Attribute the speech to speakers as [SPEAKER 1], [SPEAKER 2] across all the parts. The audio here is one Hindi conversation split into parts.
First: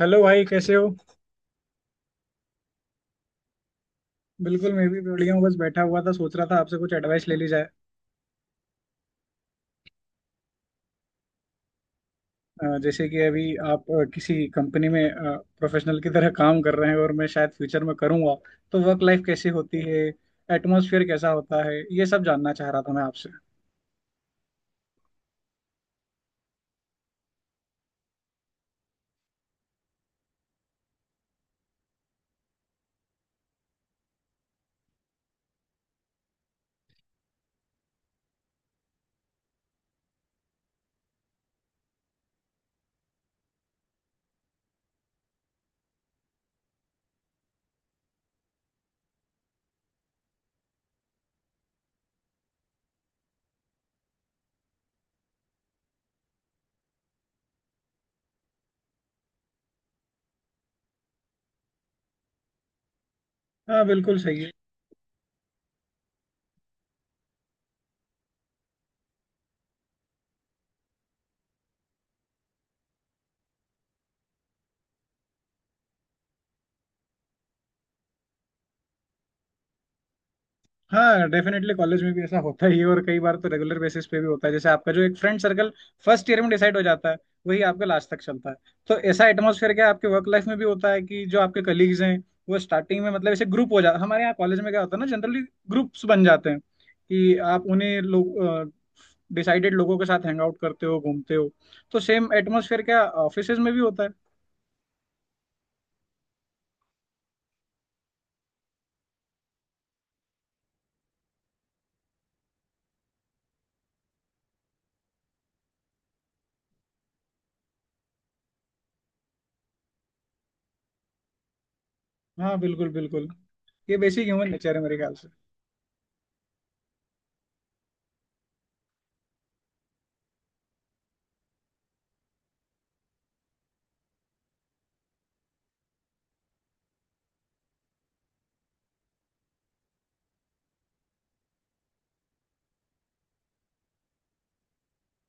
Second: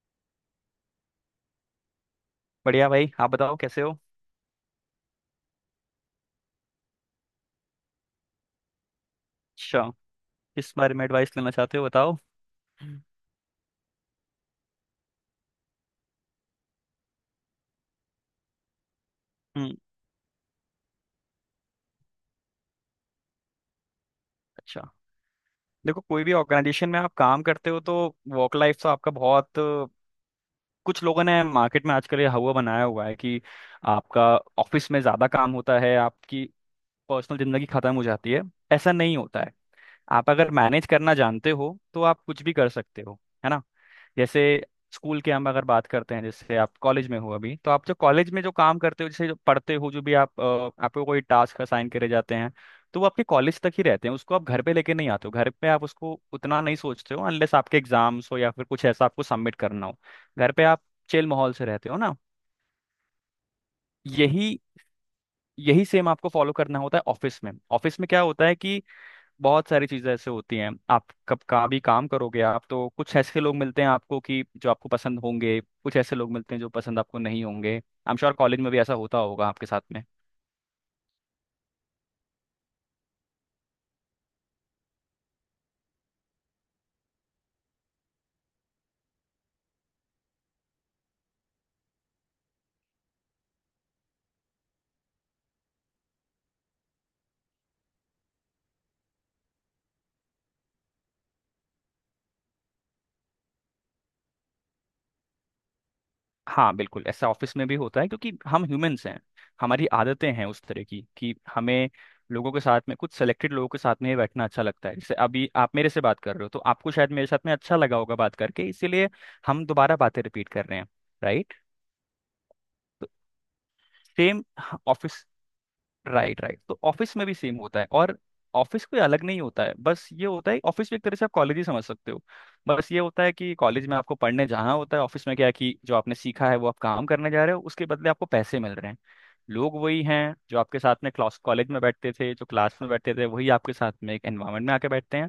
[SPEAKER 1] हेलो भाई कैसे हो।
[SPEAKER 2] बढ़िया भाई, आप बताओ कैसे हो।
[SPEAKER 1] बिल्कुल, मैं भी बढ़िया हूँ। बस बैठा हुआ था, सोच रहा था आपसे कुछ एडवाइस ले ली जाए।
[SPEAKER 2] अच्छा, किस बारे में एडवाइस लेना चाहते हो, बताओ।
[SPEAKER 1] जैसे कि अभी आप किसी कंपनी में प्रोफेशनल की तरह काम कर रहे हैं और मैं शायद फ्यूचर में करूँगा, तो वर्क लाइफ कैसी
[SPEAKER 2] हम्म।
[SPEAKER 1] होती है, एटमॉस्फेयर कैसा होता है, ये सब जानना चाह रहा था मैं आपसे।
[SPEAKER 2] अच्छा, देखो कोई भी ऑर्गेनाइजेशन में आप काम करते हो तो वर्क लाइफ तो आपका बहुत कुछ, लोगों ने मार्केट में आजकल ये हवा बनाया हुआ है कि आपका ऑफिस में ज़्यादा काम होता है, आपकी पर्सनल ज़िंदगी ख़त्म हो जाती है। ऐसा नहीं होता है। आप अगर मैनेज करना जानते हो तो आप कुछ भी कर सकते हो, है ना। जैसे स्कूल के हम अगर बात करते हैं, जैसे आप कॉलेज में हो अभी, तो आप जो कॉलेज में जो काम करते हो, जैसे जो पढ़ते हो, जो भी आप आपको कोई टास्क असाइन करे जाते हैं, तो वो आपके कॉलेज तक ही रहते हैं, उसको आप घर पे लेके नहीं आते हो। घर पे आप उसको उतना नहीं सोचते हो, अनलेस आपके एग्जाम्स हो या फिर कुछ ऐसा आपको सबमिट करना हो। घर पे आप चिल माहौल से रहते हो ना।
[SPEAKER 1] हाँ, बिल्कुल सही
[SPEAKER 2] यही
[SPEAKER 1] है।
[SPEAKER 2] यही सेम आपको फॉलो करना होता है ऑफिस में। ऑफिस में क्या होता है कि बहुत सारी चीज़ें ऐसे होती हैं, आप कब कहाँ भी काम करोगे आप तो, कुछ ऐसे लोग मिलते हैं आपको कि जो आपको पसंद होंगे, कुछ ऐसे लोग मिलते हैं जो पसंद आपको नहीं होंगे। आई एम श्योर कॉलेज में भी ऐसा होता होगा आपके साथ में।
[SPEAKER 1] हाँ, डेफिनेटली कॉलेज में भी ऐसा होता ही है, और कई बार तो रेगुलर बेसिस पे भी होता है। जैसे आपका जो एक फ्रेंड सर्कल फर्स्ट ईयर में डिसाइड हो जाता है, वही आपका लास्ट तक चलता है। तो ऐसा एटमोसफेयर क्या आपके वर्क लाइफ में भी होता है कि जो आपके कलीग्स हैं वो स्टार्टिंग में मतलब ऐसे ग्रुप हो जाता है? हमारे यहाँ कॉलेज में क्या होता है ना, जनरली ग्रुप्स बन जाते हैं कि आप उन्हीं लोग डिसाइडेड लोगों के साथ हैंग आउट करते हो, घूमते हो। तो सेम एटमोसफेयर क्या ऑफिस में भी होता है।
[SPEAKER 2] हाँ, बिल्कुल ऐसा ऑफिस में भी होता है, क्योंकि हम ह्यूमंस हैं, हमारी आदतें हैं उस तरह की कि हमें लोगों के साथ में, कुछ सेलेक्टेड लोगों के साथ में ही बैठना अच्छा लगता है। जैसे अभी आप मेरे से बात कर रहे हो, तो आपको शायद मेरे साथ में अच्छा लगा होगा बात करके, इसीलिए हम दोबारा बातें रिपीट कर रहे हैं, राइट।
[SPEAKER 1] हाँ, बिल्कुल
[SPEAKER 2] तो
[SPEAKER 1] बिल्कुल। ये बेसिक
[SPEAKER 2] सेम
[SPEAKER 1] ह्यूमन नेचर है मेरे
[SPEAKER 2] ऑफिस,
[SPEAKER 1] ख्याल से।
[SPEAKER 2] राइट राइट, तो ऑफिस में भी सेम होता है और ऑफिस कोई अलग नहीं होता है। बस ये होता है, ऑफिस भी एक तरह से आप कॉलेज ही समझ सकते हो। बस ये होता है कि कॉलेज में आपको पढ़ने जाना होता है, ऑफिस में क्या है कि जो आपने सीखा है वो आप काम करने जा रहे हो, उसके बदले आपको पैसे मिल रहे हैं। लोग वही हैं जो आपके साथ में क्लास, कॉलेज में बैठते थे, जो क्लास में बैठते थे वही आपके साथ में एक एनवायरनमेंट में आके बैठते हैं।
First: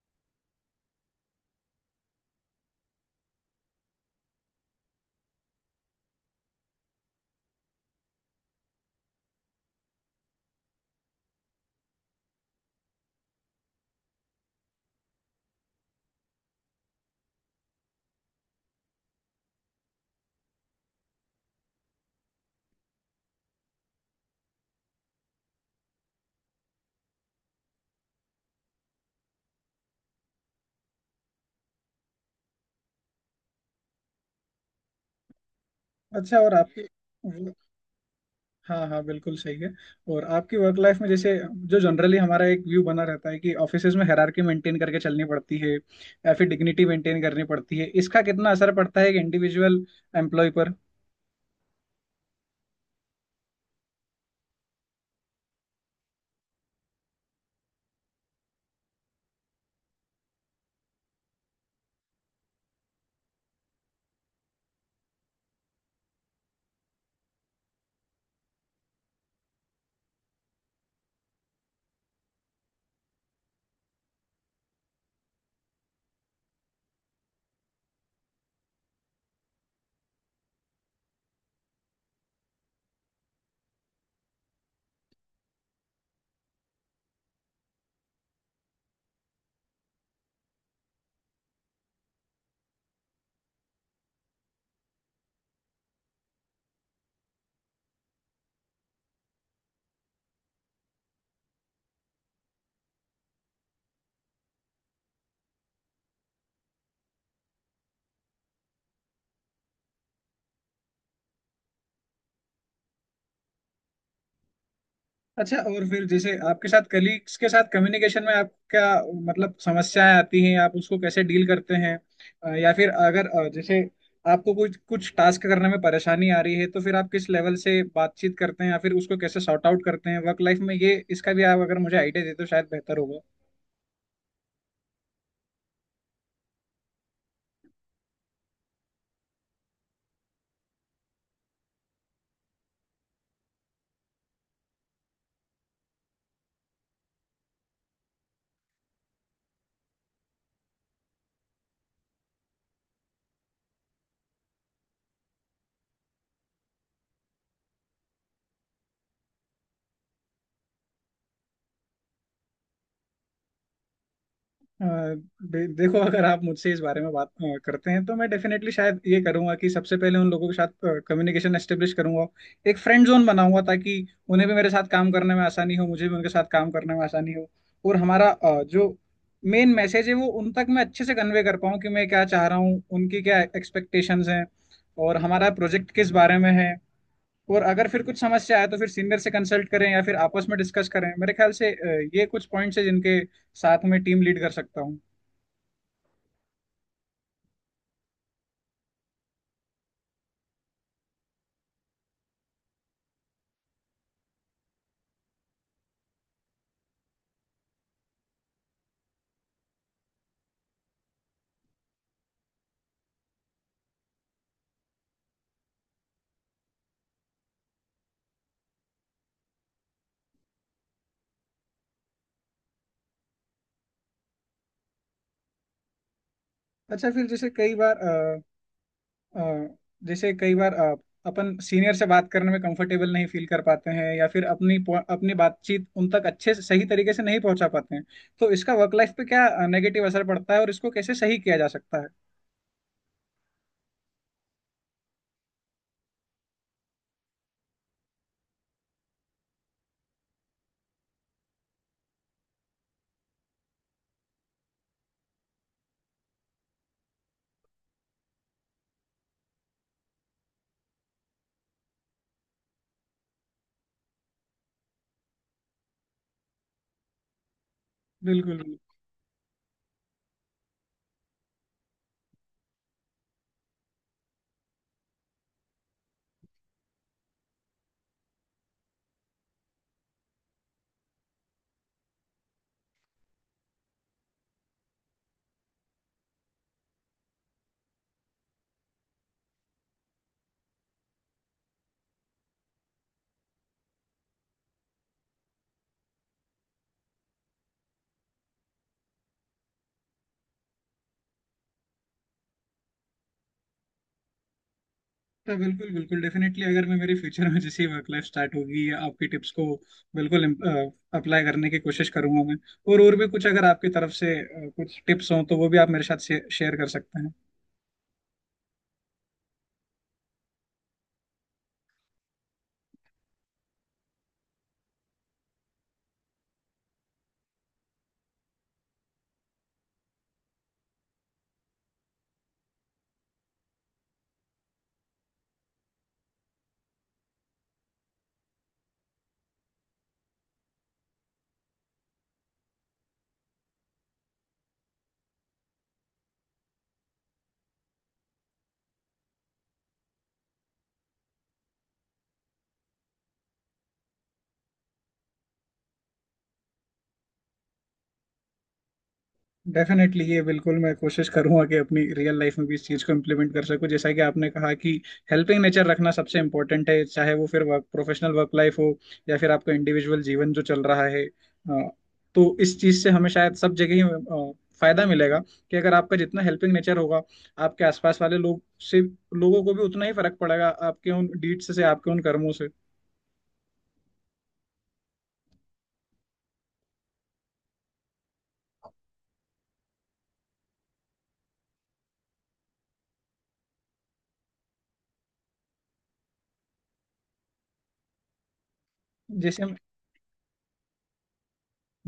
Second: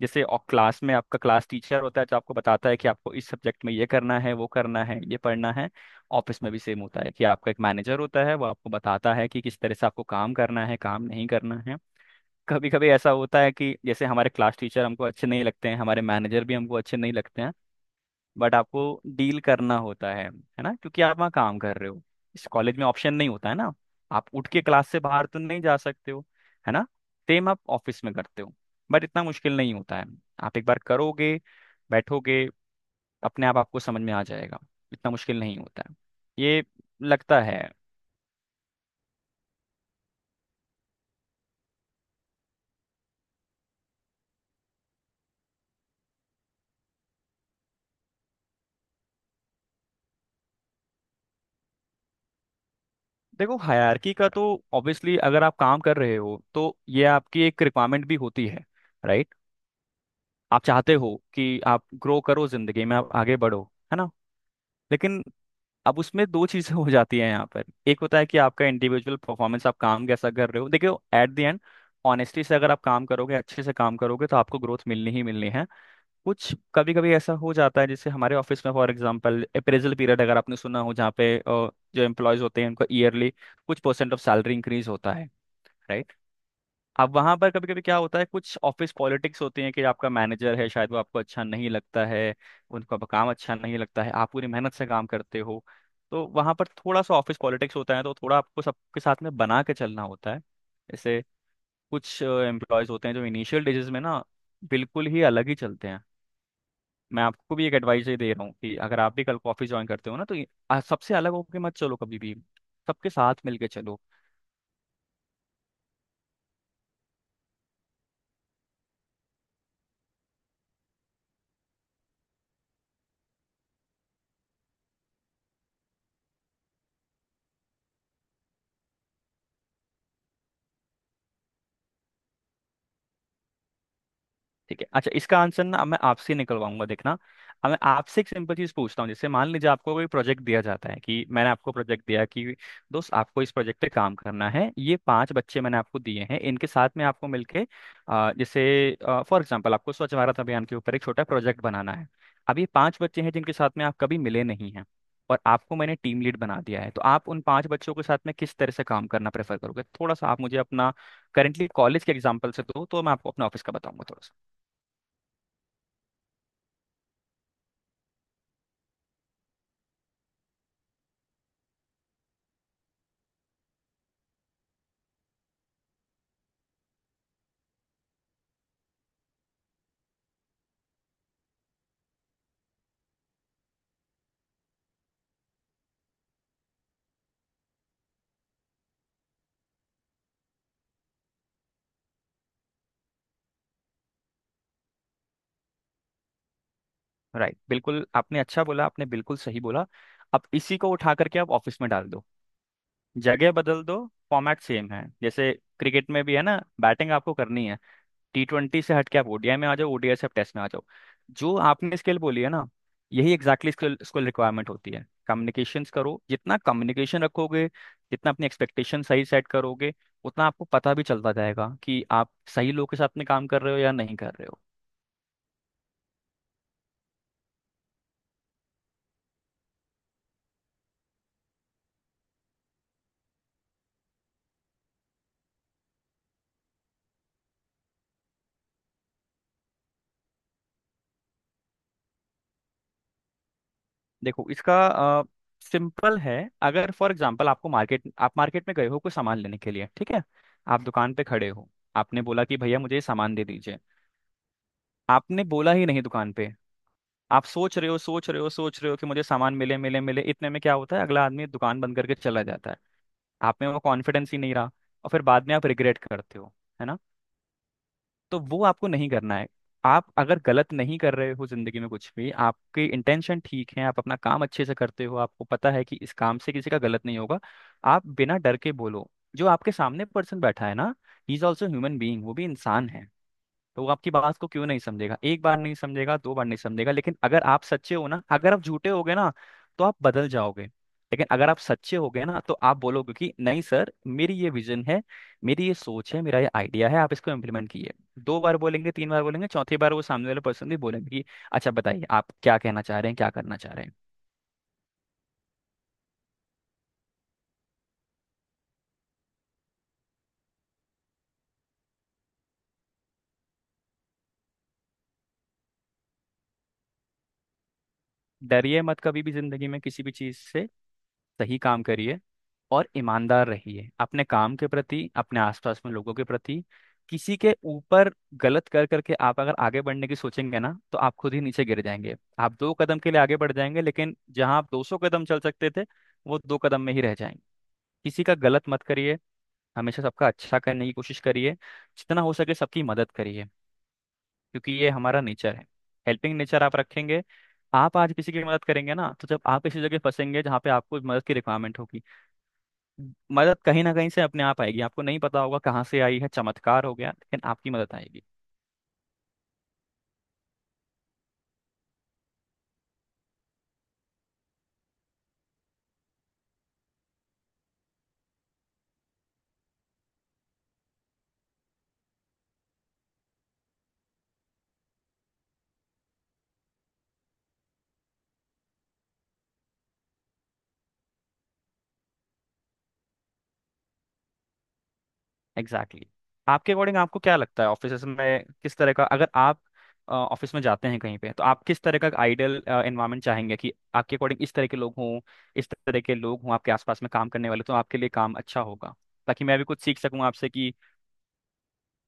[SPEAKER 2] जैसे और क्लास में आपका क्लास टीचर होता है जो आपको बताता है कि आपको इस सब्जेक्ट में ये करना है, वो करना है, ये पढ़ना है, ऑफिस में भी सेम होता है कि आपका एक मैनेजर होता है, वो आपको बताता है कि किस तरह से आपको काम करना है, काम नहीं करना है। कभी कभी ऐसा होता है कि जैसे हमारे क्लास टीचर हमको अच्छे नहीं लगते हैं, हमारे मैनेजर भी हमको अच्छे नहीं लगते हैं, बट आपको डील करना होता है ना, क्योंकि आप वहाँ काम कर रहे हो। इस कॉलेज में ऑप्शन नहीं होता है ना, आप उठ के क्लास से बाहर तो नहीं जा सकते हो, है ना। सेम आप ऑफिस में करते हो, बट इतना मुश्किल नहीं होता है। आप एक बार करोगे, बैठोगे, अपने आप आपको समझ में आ जाएगा, इतना मुश्किल नहीं होता है,
[SPEAKER 1] अच्छा, और
[SPEAKER 2] ये
[SPEAKER 1] आपकी।
[SPEAKER 2] लगता है।
[SPEAKER 1] हाँ हाँ, बिल्कुल सही है। और आपकी वर्क लाइफ में, जैसे जो जनरली हमारा एक व्यू बना रहता है कि ऑफिसेज में हायरार्की मेंटेन करके चलनी पड़ती है या फिर डिग्निटी मेंटेन करनी पड़ती है, इसका कितना असर पड़ता है एक इंडिविजुअल एम्प्लॉय पर।
[SPEAKER 2] देखो हायरार्की का तो ऑब्वियसली अगर आप काम कर रहे हो तो ये आपकी एक रिक्वायरमेंट भी होती है, राइट। आप चाहते हो कि आप ग्रो करो जिंदगी में, आप आगे बढ़ो, है ना। लेकिन अब उसमें दो चीजें हो जाती हैं यहाँ पर। एक होता है कि आपका इंडिविजुअल परफॉर्मेंस, आप काम कैसा कर रहे हो, देखियो एट द एंड ऑनेस्टी से अगर आप काम करोगे, अच्छे से काम करोगे, तो आपको ग्रोथ मिलनी ही मिलनी है। कुछ कभी कभी ऐसा हो जाता है, जैसे हमारे ऑफिस में फॉर एग्जांपल अप्रेजल पीरियड, अगर आपने सुना हो, जहाँ पे जो एम्प्लॉयज होते हैं उनका ईयरली कुछ परसेंट ऑफ सैलरी इंक्रीज होता है, राइट। अब वहां पर कभी कभी क्या होता है, कुछ ऑफिस पॉलिटिक्स होती है कि आपका मैनेजर है, शायद वो आपको अच्छा नहीं लगता है, उनका काम अच्छा नहीं लगता है, आप पूरी मेहनत से काम करते हो, तो वहां पर थोड़ा सा ऑफिस पॉलिटिक्स होता है, तो थोड़ा आपको सबके साथ में बना के चलना होता है। जैसे कुछ एम्प्लॉयज होते हैं जो इनिशियल डेजेस में ना बिल्कुल ही अलग ही चलते हैं। मैं आपको भी एक एडवाइस ही दे रहा हूँ कि अगर आप भी कल कॉफी ज्वाइन करते हो ना, तो सबसे अलग होके मत चलो कभी भी, सबके साथ मिलके चलो।
[SPEAKER 1] अच्छा, और फिर जैसे आपके साथ कलीग्स के साथ कम्युनिकेशन में आप क्या, मतलब समस्याएं आती हैं, आप उसको कैसे डील करते हैं? या फिर अगर जैसे आपको कुछ कुछ टास्क करने में परेशानी आ रही है तो फिर आप किस लेवल से बातचीत करते हैं या फिर उसको कैसे सॉर्ट आउट करते हैं वर्क लाइफ में, ये इसका भी आप अगर मुझे आइडिया दे तो शायद बेहतर होगा।
[SPEAKER 2] ठीक है, अच्छा इसका आंसर ना अब मैं आपसे निकलवाऊंगा, देखना। अब मैं आपसे एक सिंपल चीज पूछता हूँ, जैसे मान लीजिए आपको कोई प्रोजेक्ट दिया जाता है, कि मैंने आपको प्रोजेक्ट दिया कि दोस्त आपको इस प्रोजेक्ट पे काम करना है, ये पांच बच्चे मैंने आपको दिए हैं, इनके साथ में आपको मिलके जैसे फॉर एग्जांपल आपको स्वच्छ भारत अभियान के ऊपर एक छोटा प्रोजेक्ट बनाना है। अब ये पांच बच्चे हैं जिनके साथ में आप कभी मिले नहीं हैं, और आपको मैंने टीम लीड बना दिया है, तो आप उन पांच बच्चों के साथ में किस तरह से काम करना प्रेफर करोगे, थोड़ा सा आप मुझे अपना करेंटली कॉलेज के एग्जाम्पल से दो, तो मैं आपको अपने ऑफिस का बताऊंगा थोड़ा सा।
[SPEAKER 1] देखो, अगर आप मुझसे इस बारे में बात करते हैं तो मैं डेफिनेटली शायद ये करूंगा कि सबसे पहले उन लोगों के साथ कम्युनिकेशन एस्टेब्लिश करूंगा, एक फ्रेंड जोन बनाऊंगा, ताकि उन्हें भी मेरे साथ काम करने में आसानी हो, मुझे भी उनके साथ काम करने में आसानी हो। और हमारा जो मेन मैसेज है वो उन तक मैं अच्छे से कन्वे कर पाऊँ कि मैं क्या चाह रहा हूँ, उनकी क्या एक्सपेक्टेशंस हैं, और हमारा प्रोजेक्ट किस बारे में है। और अगर फिर कुछ समस्या आए तो फिर सीनियर से कंसल्ट करें या फिर आपस में डिस्कस करें। मेरे ख्याल से ये कुछ पॉइंट्स हैं जिनके साथ मैं टीम लीड कर सकता हूँ।
[SPEAKER 2] राइट, बिल्कुल आपने अच्छा बोला, आपने बिल्कुल सही बोला। अब इसी को उठा करके आप ऑफिस में डाल दो, जगह बदल दो, फॉर्मेट सेम है। जैसे क्रिकेट में भी है ना, बैटिंग आपको करनी है, टी ट्वेंटी से हट के आप ओडीआई में आ जाओ, ओडीआई से आप टेस्ट में आ जाओ। जो आपने स्किल बोली है ना, यही एग्जैक्टली स्किल, रिक्वायरमेंट होती है। कम्युनिकेशंस करो, जितना कम्युनिकेशन रखोगे, जितना अपनी एक्सपेक्टेशन सही सेट करोगे, उतना आपको पता भी चलता जाएगा कि आप सही लोग के साथ में काम कर रहे हो या नहीं कर रहे हो।
[SPEAKER 1] अच्छा, फिर जैसे कई बार अ, अ, जैसे कई बार अ, अपन सीनियर से बात करने में कंफर्टेबल नहीं फील कर पाते हैं या फिर अपनी बातचीत उन तक अच्छे से सही तरीके से नहीं पहुंचा पाते हैं, तो इसका वर्क लाइफ पे क्या नेगेटिव असर पड़ता है और इसको कैसे सही किया जा सकता है?
[SPEAKER 2] देखो इसका सिंपल है, अगर फॉर एग्जांपल आपको मार्केट, आप मार्केट में गए हो कोई सामान लेने के लिए, ठीक है। आप दुकान पे खड़े हो, आपने बोला कि भैया मुझे ये सामान दे दीजिए, आपने बोला ही नहीं दुकान पे, आप सोच रहे हो, सोच रहे हो कि मुझे सामान मिले, मिले, इतने में क्या होता है, अगला आदमी दुकान बंद करके चला जाता है। आप में वो कॉन्फिडेंस ही नहीं रहा, और फिर बाद में आप रिग्रेट करते हो, है ना। तो
[SPEAKER 1] बिल्कुल
[SPEAKER 2] वो आपको
[SPEAKER 1] बिल्कुल।
[SPEAKER 2] नहीं करना है। आप अगर गलत नहीं कर रहे हो जिंदगी में कुछ भी, आपके इंटेंशन ठीक है, आप अपना काम अच्छे से करते हो, आपको पता है कि इस काम से किसी का गलत नहीं होगा, आप बिना डर के बोलो। जो आपके सामने पर्सन बैठा है ना, he is also human being, वो भी इंसान है। तो वो आपकी बात को क्यों नहीं समझेगा, एक बार नहीं समझेगा, दो बार नहीं समझेगा, लेकिन अगर आप सच्चे हो ना। अगर आप झूठे हो गए ना तो आप बदल जाओगे, लेकिन अगर आप सच्चे हो गए ना, तो आप बोलोगे कि नहीं सर मेरी ये विजन है, मेरी ये सोच है, मेरा ये आइडिया है, आप इसको इम्प्लीमेंट कीजिए। दो बार बोलेंगे, तीन बार बोलेंगे, चौथी बार वो सामने वाले पर्सन भी बोलेंगे कि अच्छा बताइए, आप क्या कहना चाह रहे हैं, क्या करना चाह रहे हैं।
[SPEAKER 1] तो बिल्कुल बिल्कुल, डेफिनेटली अगर मैं, मेरी फ्यूचर में जैसे वर्क लाइफ स्टार्ट होगी, या आपकी टिप्स को बिल्कुल अप्लाई करने की कोशिश करूंगा मैं। और भी कुछ अगर आपकी तरफ से कुछ टिप्स हों तो वो भी आप मेरे साथ शेयर कर सकते हैं।
[SPEAKER 2] डरिए मत कभी भी जिंदगी में किसी भी चीज से, सही काम करिए और ईमानदार रहिए अपने काम के प्रति, अपने आसपास में लोगों के प्रति। किसी के ऊपर गलत कर करके आप अगर आगे बढ़ने की सोचेंगे ना, तो आप खुद ही नीचे गिर जाएंगे। आप दो कदम के लिए आगे बढ़ जाएंगे, लेकिन जहां आप 200 कदम चल सकते थे, वो दो कदम में ही रह जाएंगे। किसी का गलत मत करिए, हमेशा सबका अच्छा करने की कोशिश करिए, जितना हो सके सबकी मदद करिए, क्योंकि ये हमारा नेचर है। हेल्पिंग नेचर आप रखेंगे, आप आज किसी की मदद करेंगे ना, तो जब आप किसी जगह फंसेंगे जहाँ पे आपको मदद की रिक्वायरमेंट होगी, मदद कहीं ना कहीं से अपने आप आएगी, आपको नहीं पता होगा कहाँ से आई है, चमत्कार हो गया, लेकिन आपकी मदद आएगी।
[SPEAKER 1] डेफिनेटली, ये बिल्कुल मैं कोशिश करूंगा कि अपनी रियल लाइफ में भी इस चीज़ को इम्प्लीमेंट कर सकूं। जैसा कि आपने कहा कि हेल्पिंग नेचर रखना सबसे इंपॉर्टेंट है, चाहे वो फिर वर्क, प्रोफेशनल वर्क लाइफ हो या फिर आपका इंडिविजुअल जीवन जो चल रहा है। तो इस चीज़ से हमें शायद सब जगह ही फायदा मिलेगा। कि अगर आपका जितना हेल्पिंग नेचर होगा, आपके आसपास वाले लोग से लोगों को भी उतना ही फर्क पड़ेगा, आपके उन डीड्स से, आपके उन कर्मों से।
[SPEAKER 2] Exactly, exactly. आपके अकॉर्डिंग आपको क्या लगता है ऑफिस में किस तरह का, अगर आप ऑफिस में जाते हैं कहीं पे, तो आप किस तरह का आइडियल एनवायरनमेंट चाहेंगे, कि आपके अकॉर्डिंग इस तरह के लोग हों, इस तरह के लोग हों आपके आसपास में काम करने वाले, तो आपके लिए काम अच्छा होगा, ताकि मैं
[SPEAKER 1] जैसे
[SPEAKER 2] भी
[SPEAKER 1] हम,
[SPEAKER 2] कुछ सीख सकूं आपसे कि।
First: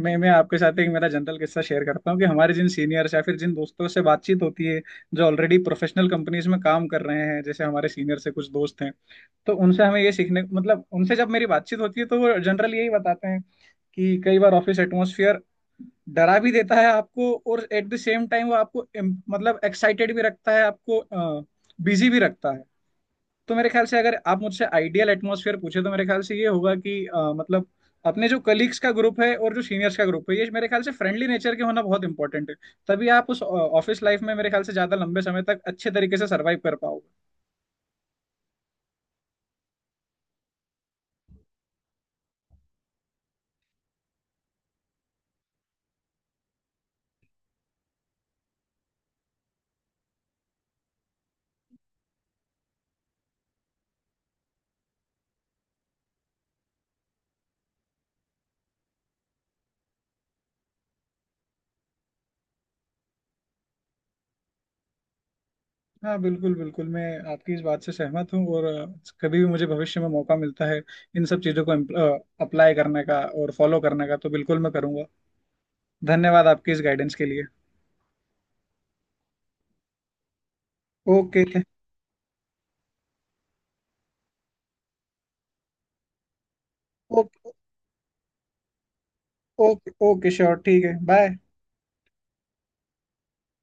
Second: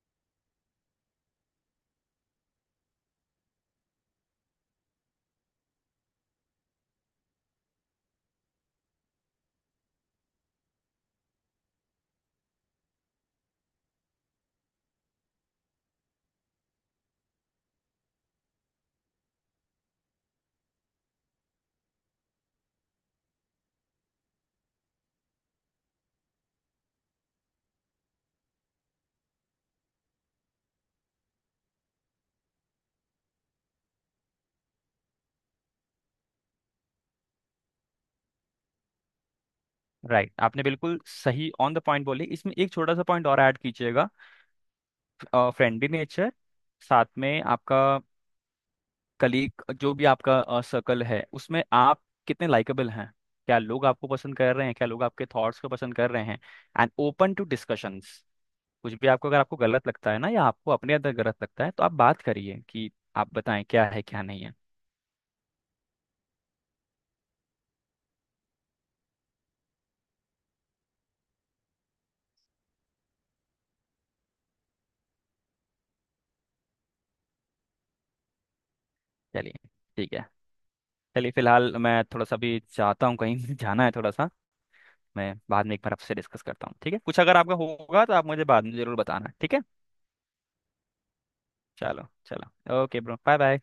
[SPEAKER 1] मैं आपके साथ एक मेरा जनरल किस्सा शेयर करता हूँ कि हमारे जिन सीनियर्स या फिर जिन दोस्तों से बातचीत होती है, जो ऑलरेडी प्रोफेशनल कंपनीज में काम कर रहे हैं, जैसे हमारे सीनियर से कुछ दोस्त हैं, तो उनसे हमें ये सीखने, मतलब उनसे जब मेरी बातचीत होती है तो वो जनरल यही बताते हैं कि कई बार ऑफिस एटमोसफियर डरा भी देता है आपको, और एट द सेम टाइम वो आपको मतलब एक्साइटेड भी रखता है आपको, बिजी भी रखता है। तो मेरे ख्याल से अगर आप मुझसे आइडियल एटमॉस्फेयर पूछे तो मेरे ख्याल से ये होगा कि मतलब अपने जो कलीग्स का ग्रुप है और जो सीनियर्स का ग्रुप है, ये मेरे ख्याल से फ्रेंडली नेचर के होना बहुत इंपॉर्टेंट है। तभी आप उस ऑफिस लाइफ में मेरे ख्याल से ज्यादा लंबे समय तक अच्छे तरीके से सरवाइव कर पाओगे।
[SPEAKER 2] राइट, आपने बिल्कुल सही ऑन द पॉइंट बोले, इसमें एक छोटा सा पॉइंट और ऐड कीजिएगा। फ्रेंडली नेचर साथ में आपका कलीग जो भी आपका सर्कल है, उसमें आप कितने लाइकेबल हैं, क्या लोग आपको पसंद कर रहे हैं, क्या लोग आपके थॉट्स को पसंद कर रहे हैं, एंड ओपन टू डिस्कशंस। कुछ भी आपको अगर आपको गलत लगता है ना, या आपको अपने अंदर गलत लगता है, तो आप बात करिए कि आप बताएं क्या है क्या नहीं है।
[SPEAKER 1] हाँ, बिल्कुल बिल्कुल, मैं आपकी इस बात से सहमत हूँ। और कभी भी मुझे भविष्य में मौका मिलता है इन सब चीज़ों को अप्लाई करने का और फॉलो करने का तो बिल्कुल मैं करूँगा। धन्यवाद आपकी इस गाइडेंस के लिए।
[SPEAKER 2] चलिए, ठीक है, चलिए
[SPEAKER 1] ओके।
[SPEAKER 2] फिलहाल मैं थोड़ा सा भी चाहता हूँ कहीं जाना है थोड़ा सा। मैं बाद में एक बार आपसे डिस्कस करता हूँ, ठीक है, कुछ अगर
[SPEAKER 1] ओके
[SPEAKER 2] आपका होगा तो आप मुझे बाद में जरूर बताना, ठीक है।
[SPEAKER 1] ओके। ओके श्योर, ठीक है, बाय।
[SPEAKER 2] चलो चलो, ओके ब्रो, बाय बाय।